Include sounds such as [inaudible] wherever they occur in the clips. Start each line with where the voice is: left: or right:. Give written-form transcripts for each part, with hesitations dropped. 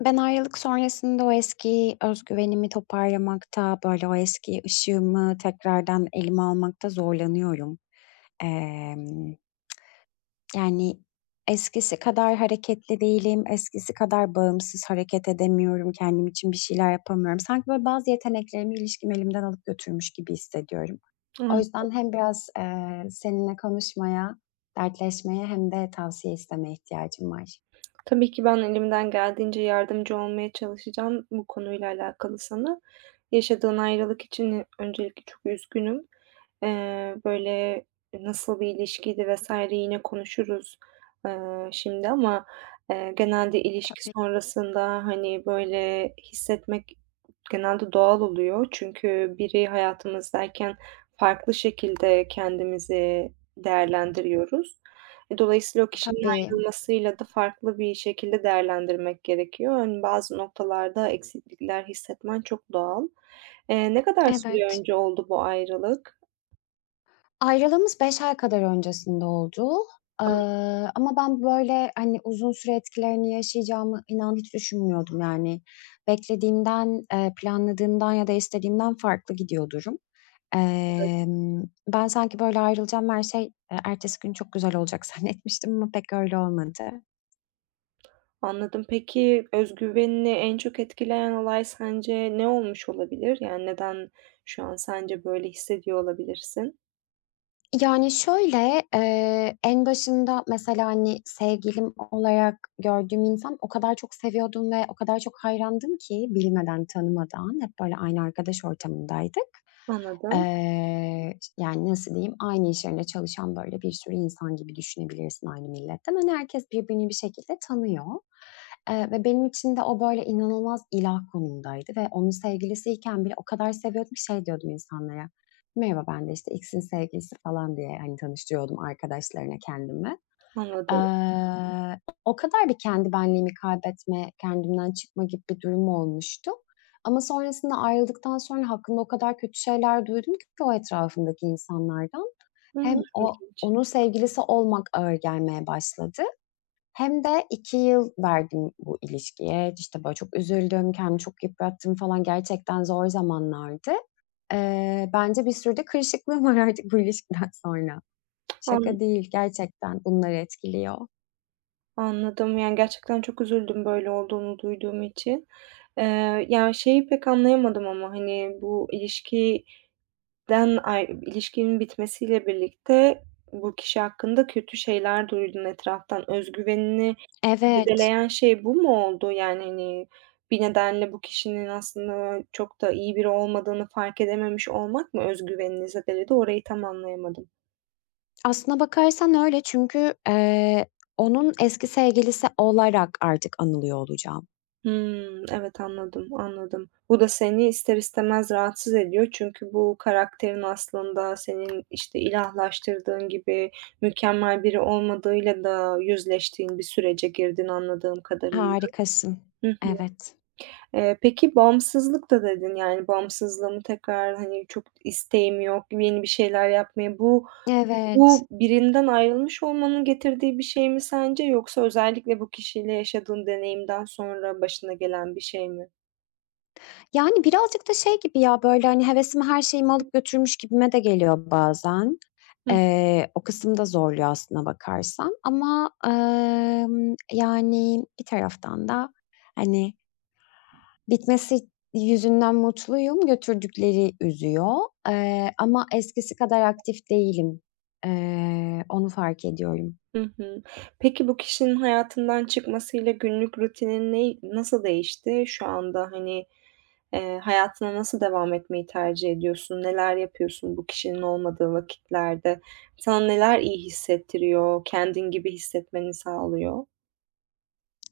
left: Ben ayrılık sonrasında o eski özgüvenimi toparlamakta, böyle, o eski ışığımı tekrardan elime almakta zorlanıyorum. Emm, yani, eskisi kadar hareketli değilim, eskisi kadar bağımsız hareket edemiyorum, kendim için bir şeyler yapamıyorum. Sanki, böyle, bazı yeteneklerimi ilişkim elimden alıp götürmüş gibi hissediyorum. O
right: Hımm.
left: yüzden hem biraz, seninle konuşmaya, dertleşmeye hem de tavsiye istemeye ihtiyacım var.
right: Tabii ki ben elimden geldiğince yardımcı olmaya çalışacağım bu konuyla alakalı sana. Yaşadığın ayrılık için, öncelikle çok üzgünüm. Eee, böyle, nasıl bir ilişkiydi vs. yine konuşuruz, şimdi ama, genelde ilişki
left: Tabii,
right: sonrasında, hani, böyle, hissetmek genelde doğal oluyor. Çünkü biri hayatımızdayken farklı şekilde kendimizi değerlendiriyoruz. Dolayısıyla o kişinin
left: tabii.
right: kırmasıyla da farklı bir şekilde değerlendirmek gerekiyor. Hani, bazı noktalarda eksiklikler hissetmen çok doğal. Ne kadar süre
left: Evet.
right: önce oldu bu ayrılık?
left: Ayrılığımız 5 ay kadar öncesinde oldu. Eee,
right: An
left: ama ben böyle, hani, uzun süre etkilerini yaşayacağımı inan hiç düşünmüyordum. Yani beklediğimden, planladığımdan ya da istediğimden farklı gidiyor durum. Ben sanki böyle ayrılacağım, her şey, ertesi gün çok güzel olacak [laughs] zannetmiştim ama pek öyle olmadı.
right: anladım. Peki, özgüvenini en çok etkileyen olay sence ne olmuş olabilir? Yani, neden şu an sence böyle hissediyor olabilirsin?
left: Yani, şöyle, en başında mesela, hani, sevgilim olarak gördüğüm insan o kadar çok seviyordum ve o kadar çok hayrandım ki bilmeden, tanımadan hep böyle aynı arkadaş ortamındaydık.
right: Anladım,
left: Ş yani, nasıl diyeyim, aynı iş yerinde çalışan böyle bir sürü insan gibi düşünebilirsin aynı milletten. Hani, herkes birbirini bir şekilde tanıyor, ve benim için de o böyle inanılmaz ilah konumdaydı ve onun sevgilisiyken bile o kadar seviyordum ki şey diyordum insanlara: Merhaba, ben de, işte, X'in sevgilisi falan diye, hani, tanıştırıyordum arkadaşlarına kendimi. Hı
right: anladım.
left: O kadar bir kendi benliğimi kaybetme, kendimden çıkma gibi bir durum olmuştu ama sonrasında ayrıldıktan sonra hakkında o kadar kötü şeyler duydum ki o etrafımdaki insanlardan. Hem
right: Hımm,
left: o
right: ilginç.
left: onun sevgilisi olmak ağır gelmeye başladı hem de 2 yıl verdim bu ilişkiye. İşte, böyle, çok üzüldüm, kendimi çok yıprattım falan. Gerçekten zor zamanlardı. Bence bir sürü de kırışıklığım [laughs] var artık bu ilişkiden sonra.
right: An
left: Şaka değil, gerçekten bunlar etkiliyor.
right: anladım. Yani, gerçekten çok üzüldüm böyle olduğunu duyduğum için. Şeyi pek anlayamadım ama, hani, bu ilişki Den ay ilişkinin bitmesiyle birlikte bu kişi hakkında kötü şeyler duydun etraftan. Özgüvenini
left: Evet.
right: zedeleyen şey bu mu oldu? Yani, hani, bir nedenle bu kişinin aslında çok da iyi biri olmadığını fark edememiş olmak mı zedeledi? Orayı tam anlayamadım.
left: Aslına bakarsan öyle çünkü, onun eski sevgilisi olarak artık anılıyor olacağım.
right: Hımm. Evet, anladım, anladım. Bu da seni ister istemez rahatsız ediyor. Çünkü bu karakterin aslında senin, işte, ilahlaştırdığın gibi mükemmel biri olmadığıyla da yüzleştiğin bir sürece girdin anladığım kadarıyla.
left: Harikasın.
right: Hı hı.
left: Evet.
right: Peki bağımsızlık da dedin. Yani, bağımsızlığımı tekrar, hani, çok isteğim yok, yeni bir şeyler yapmaya Bu
left: Evet.
right: bu birinden ayrılmış olmanın getirdiği bir şey mi sence yoksa özellikle bu kişiyle yaşadığın deneyimden sonra başına gelen bir şey mi?
left: Yani, birazcık da şey gibi ya, böyle, hani, hevesimi, her şeyimi alıp götürmüş gibime de geliyor bazen.
right: Hı
left: O kısım da zorluyor aslına bakarsan ama, yani, bir taraftan da, hani, bitmesi yüzünden mutluyum, götürdükleri üzüyor, ama eskisi kadar aktif değilim. Onu fark ediyorum.
right: Hı hı. Peki bu kişinin hayatından çıkmasıyla günlük rutinin nasıl değişti? Şu anda, hani, hayatına nasıl devam etmeyi tercih ediyorsun? Neler yapıyorsun bu kişinin olmadığı vakitlerde? Sana neler iyi hissettiriyor, kendin gibi hissetmeni sağlıyor?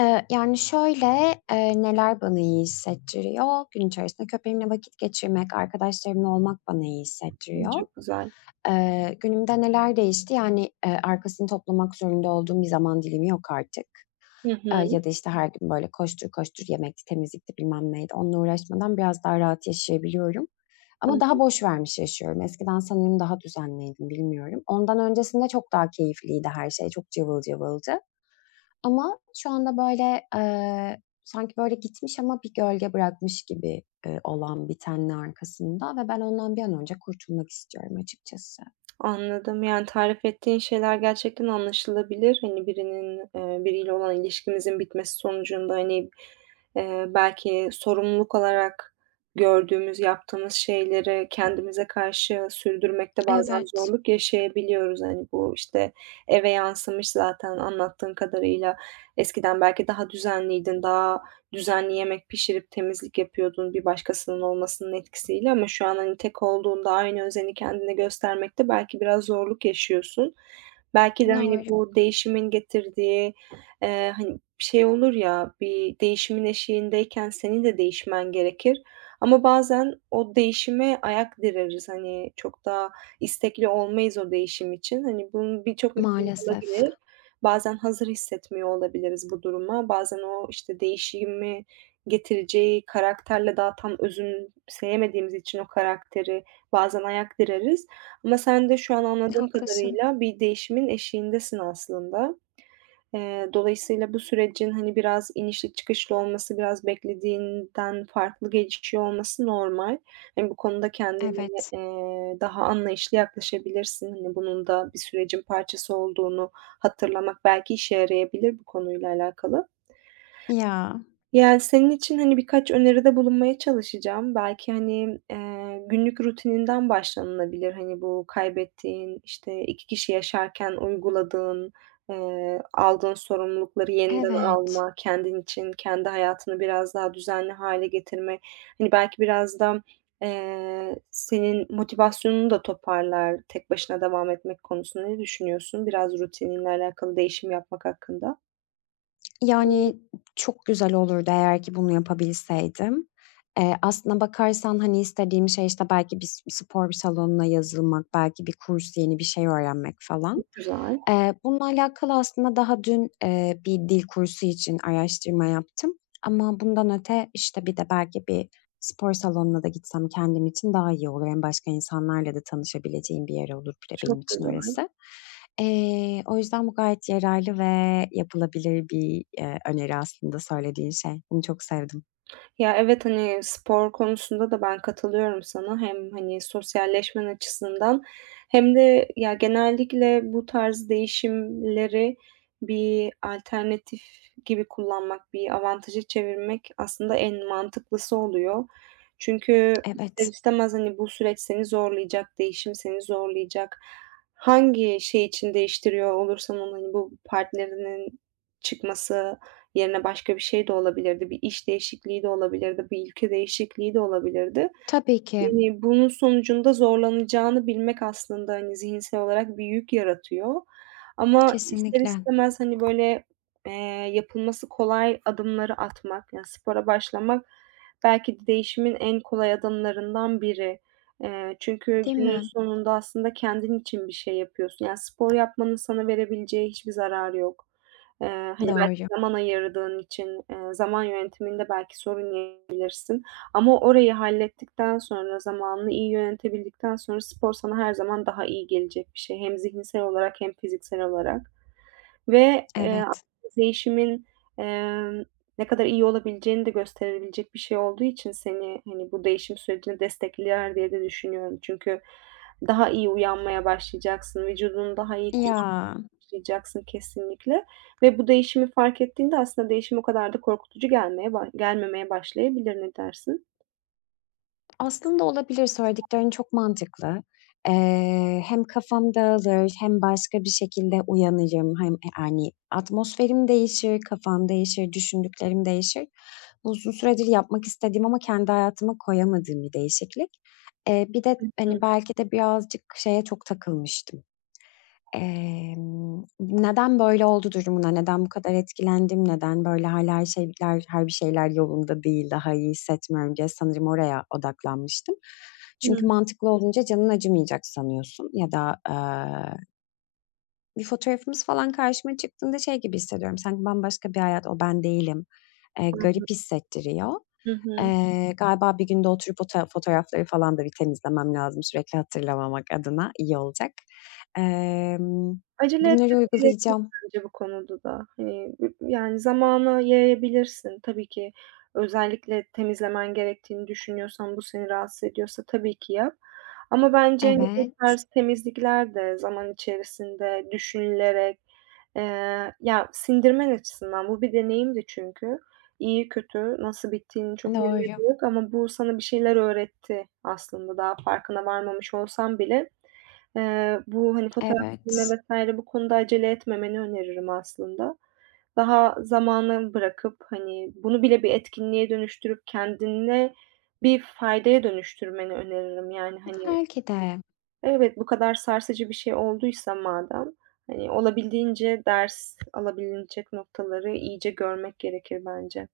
left: Yani, şöyle, neler bana iyi hissettiriyor? Gün içerisinde köpeğimle vakit geçirmek, arkadaşlarımla olmak bana iyi hissettiriyor.
right: Çok güzel.
left: Günümde neler değişti? Yani, arkasını toplamak zorunda olduğum bir zaman dilimi yok artık.
right: Hı.
left: Ya da, işte, her gün, böyle, koştur koştur yemekti, temizlikti, bilmem neydi. Onunla uğraşmadan biraz daha rahat yaşayabiliyorum ama daha
right: Hı.
left: boş vermiş yaşıyorum. Eskiden sanırım daha düzenliydim, bilmiyorum. Ondan öncesinde çok daha keyifliydi her şey, çok cıvıl cıvıldı. Ama şu anda, böyle, sanki, böyle, gitmiş ama bir gölge bırakmış gibi, olan bitenin arkasında ve ben ondan bir an önce kurtulmak istiyorum açıkçası.
right: Anladım. Yani tarif ettiğin şeyler gerçekten anlaşılabilir. Hani birinin, biriyle olan ilişkimizin bitmesi sonucunda, hani, belki sorumluluk olarak gördüğümüz, yaptığımız şeyleri kendimize karşı sürdürmekte bazen
left: Evet,
right: zorluk yaşayabiliyoruz. Hani, bu, işte, eve yansımış zaten anlattığın kadarıyla. Eskiden belki daha düzenliydin, daha düzenli yemek pişirip temizlik yapıyordun bir başkasının olmasının etkisiyle ama şu an, hani, tek olduğunda aynı özeni kendine göstermekte belki biraz zorluk yaşıyorsun. Belki de, hani,
left: doğru.
right: bu değişimin getirdiği, hani, şey olur ya, bir değişimin eşiğindeyken senin de değişmen gerekir ama bazen o değişime ayak direriz. Hani, çok da istekli olmayız o değişim için. Hani, bunun birçok nedeni
left: Maalesef.
right: olabilir. Bazen hazır hissetmiyor olabiliriz bu duruma. Bazen o, işte, değişimi getireceği karakterle daha tam özümseyemediğimiz için o karakteri bazen ayak direriz. Ama sen de şu an anladığım
left: Haklısın.
right: kadarıyla bir değişimin eşiğindesin aslında. Dolayısıyla bu sürecin, hani, biraz inişli çıkışlı olması, biraz beklediğinden farklı gelişiyor olması normal. Hani, bu konuda kendine,
left: Evet.
right: daha anlayışlı yaklaşabilirsin. Hani, bunun da bir sürecin parçası olduğunu hatırlamak belki işe yarayabilir bu konuyla alakalı.
left: Ya,
right: Yani, senin için, hani, birkaç öneride bulunmaya çalışacağım. Belki, hani, günlük rutininden başlanılabilir. Hani, bu kaybettiğin, işte, 2 kişi yaşarken uyguladığın, aldığın sorumlulukları yeniden
left: evet.
right: alma, kendin için, kendi hayatını biraz daha düzenli hale getirme, hani, belki biraz da, senin motivasyonunu da toparlar tek başına devam etmek konusunda. Ne düşünüyorsun biraz rutininle alakalı değişim yapmak hakkında?
left: Yani, çok güzel olurdu eğer ki bunu yapabilseydim. Aslına bakarsan, hani, istediğim şey, işte, belki bir spor salonuna yazılmak, belki bir kurs, yeni bir şey öğrenmek falan.
right: Çok güzel,
left: Bununla alakalı aslında daha dün, bir dil kursu için araştırma yaptım ama bundan öte, işte, bir de belki bir spor salonuna da gitsem kendim için daha iyi olur. Hem başka insanlarla da tanışabileceğim bir yer olur bir de benim
right: çok
left: için
right: güzel.
left: orası. O yüzden bu gayet yararlı ve yapılabilir bir, öneri aslında söylediğin şey. Bunu çok sevdim.
right: Ya, evet, hani, spor konusunda da ben katılıyorum sana. Hem, hani, sosyalleşmen açısından hem de ya genellikle bu tarz değişimleri bir alternatif gibi kullanmak, bir avantaja çevirmek aslında en mantıklısı oluyor. Çünkü ister
left: Evet,
right: istemez, hani, bu süreç seni zorlayacak, değişim seni zorlayacak. Hangi şey için değiştiriyor olursan onu, hani, bu partnerinin çıkması yerine başka bir şey de olabilirdi. Bir iş değişikliği de olabilirdi. Bir ülke değişikliği de olabilirdi.
left: tabii ki.
right: Bunun sonucunda zorlanacağını bilmek aslında, hani, zihinsel olarak bir yük yaratıyor ama ister
left: Kesinlikle.
right: istemez, hani, böyle, eee, yapılması kolay adımları atmak, yani, spora başlamak belki de değişimin en kolay adımlarından biri. Çünkü
left: Değil
right: günün
left: mi?
right: sonunda aslında kendin için bir şey yapıyorsun. Yani, spor yapmanın sana verebileceği hiçbir zararı yok. Hani, belki
left: Doğru.
right: zaman ayırdığın için, zaman yönetiminde belki sorun yaşayabilirsin ama orayı hallettikten sonra, zamanını iyi yönetebildikten sonra spor sana her zaman daha iyi gelecek bir şey. Hem zihinsel olarak hem fiziksel olarak ve, [unintelligible]
left: Evet.
right: değişimin, emm, ne kadar iyi olabileceğini de gösterebilecek bir şey olduğu için seni, hani, bu değişim sürecini destekler diye de düşünüyorum. Çünkü daha iyi uyanmaya başlayacaksın, vücudunu daha iyi
left: Ya.
right: kullayacaksın kesinlikle ve bu değişimi fark ettiğinde aslında değişim o kadar da korkutucu gelmeye ba gelmemeye başlayabilir. Ne dersin?
left: Aslında olabilir, söylediklerin çok mantıklı. Hem kafam dağılır hem başka bir şekilde uyanırım. Hem, hani, atmosferim değişir, kafam değişir, düşündüklerim değişir. Bu uzun süredir yapmak istediğim ama kendi hayatıma koyamadığım bir değişiklik. Bir de,
right: Hı
left: hani, belki de birazcık şeye çok takılmıştım. Neden böyle oldu durumuna, neden bu kadar etkilendim, neden böyle hala her bir şeyler yolunda değil, daha iyi hissetmiyorum diye sanırım oraya odaklanmıştım. Çünkü
right: hı.
left: mantıklı olunca canın acımayacak sanıyorsun ya da, bir fotoğrafımız falan karşıma çıktığında şey gibi hissediyorum, sanki bambaşka bir hayat, o ben değilim.
right: Hı hı.
left: Garip hissettiriyor.
right: Hı hı.
left: Galiba bir günde oturup o ta fotoğrafları falan da bir temizlemem lazım sürekli hatırlamamak adına, iyi olacak. Emm,
right: Acele
left: bunları
right: etmene gerek yok
left: uygulayacağım.
right: bence bu konuda da. Hani, yani zamana yayabilirsin. Tabii ki özellikle temizlemen gerektiğini düşünüyorsan, bu seni rahatsız ediyorsa tabii ki yap. Ama bence, hani, bu
left: Evet,
right: tarz temizlikler de zaman içerisinde düşünülerek, ya sindirmen açısından bu bir deneyimdi çünkü. İyi kötü nasıl bittiğinin çok bir
left: doğru.
right: önemi yok ama bu sana bir şeyler öğretti aslında daha farkına varmamış olsan bile. Bu, hani, fotoğraf
left: Evet.
right: vs. bu konuda acele etmemeni öneririm aslında. Daha zamana bırakıp, hani, bunu bile bir etkinliğe dönüştürüp kendine bir faydaya dönüştürmeni öneririm. Yani, hani,
left: Belki de.
right: evet, bu kadar sarsıcı bir şey olduysa madem, hani, olabildiğince ders alabilecek noktaları iyice görmek gerekir bence.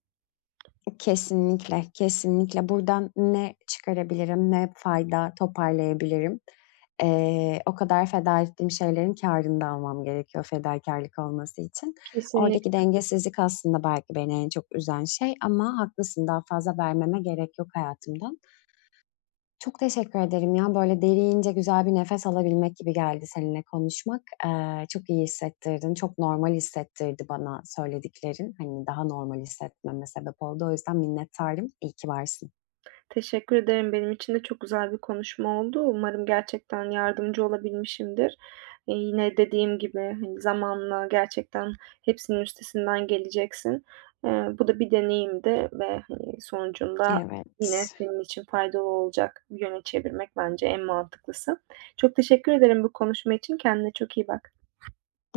left: Kesinlikle, kesinlikle. Buradan ne çıkarabilirim, ne fayda toparlayabilirim? O kadar feda ettiğim şeylerin kârını da almam gerekiyor fedakârlık olması için.
right: Kesinlikle.
left: Oradaki dengesizlik aslında belki beni en çok üzen şey ama haklısın, daha fazla vermeme gerek yok hayatımdan. Çok teşekkür ederim ya, böyle derince güzel bir nefes alabilmek gibi geldi seninle konuşmak. Çok iyi hissettirdin, çok normal hissettirdi bana söylediklerin. Hani, daha normal hissetmeme sebep oldu. O yüzden minnettarım. İyi ki varsın.
right: Teşekkür ederim. Benim için de çok güzel bir konuşma oldu. Umarım gerçekten yardımcı olabilmişimdir. Yine dediğim gibi, hani, zamanla gerçekten hepsinin üstesinden geleceksin. Eee, Bu da bir deneyimdi ve, hani, sonucunda yine
left: Evet.
right: senin için faydalı olacak bir yöne çevirmek bence en mantıklısı. Çok teşekkür ederim bu konuşma için. Kendine çok iyi bak.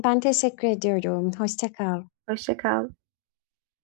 left: Ben teşekkür ediyorum. Hoşça kal.
right: Hoşça kal.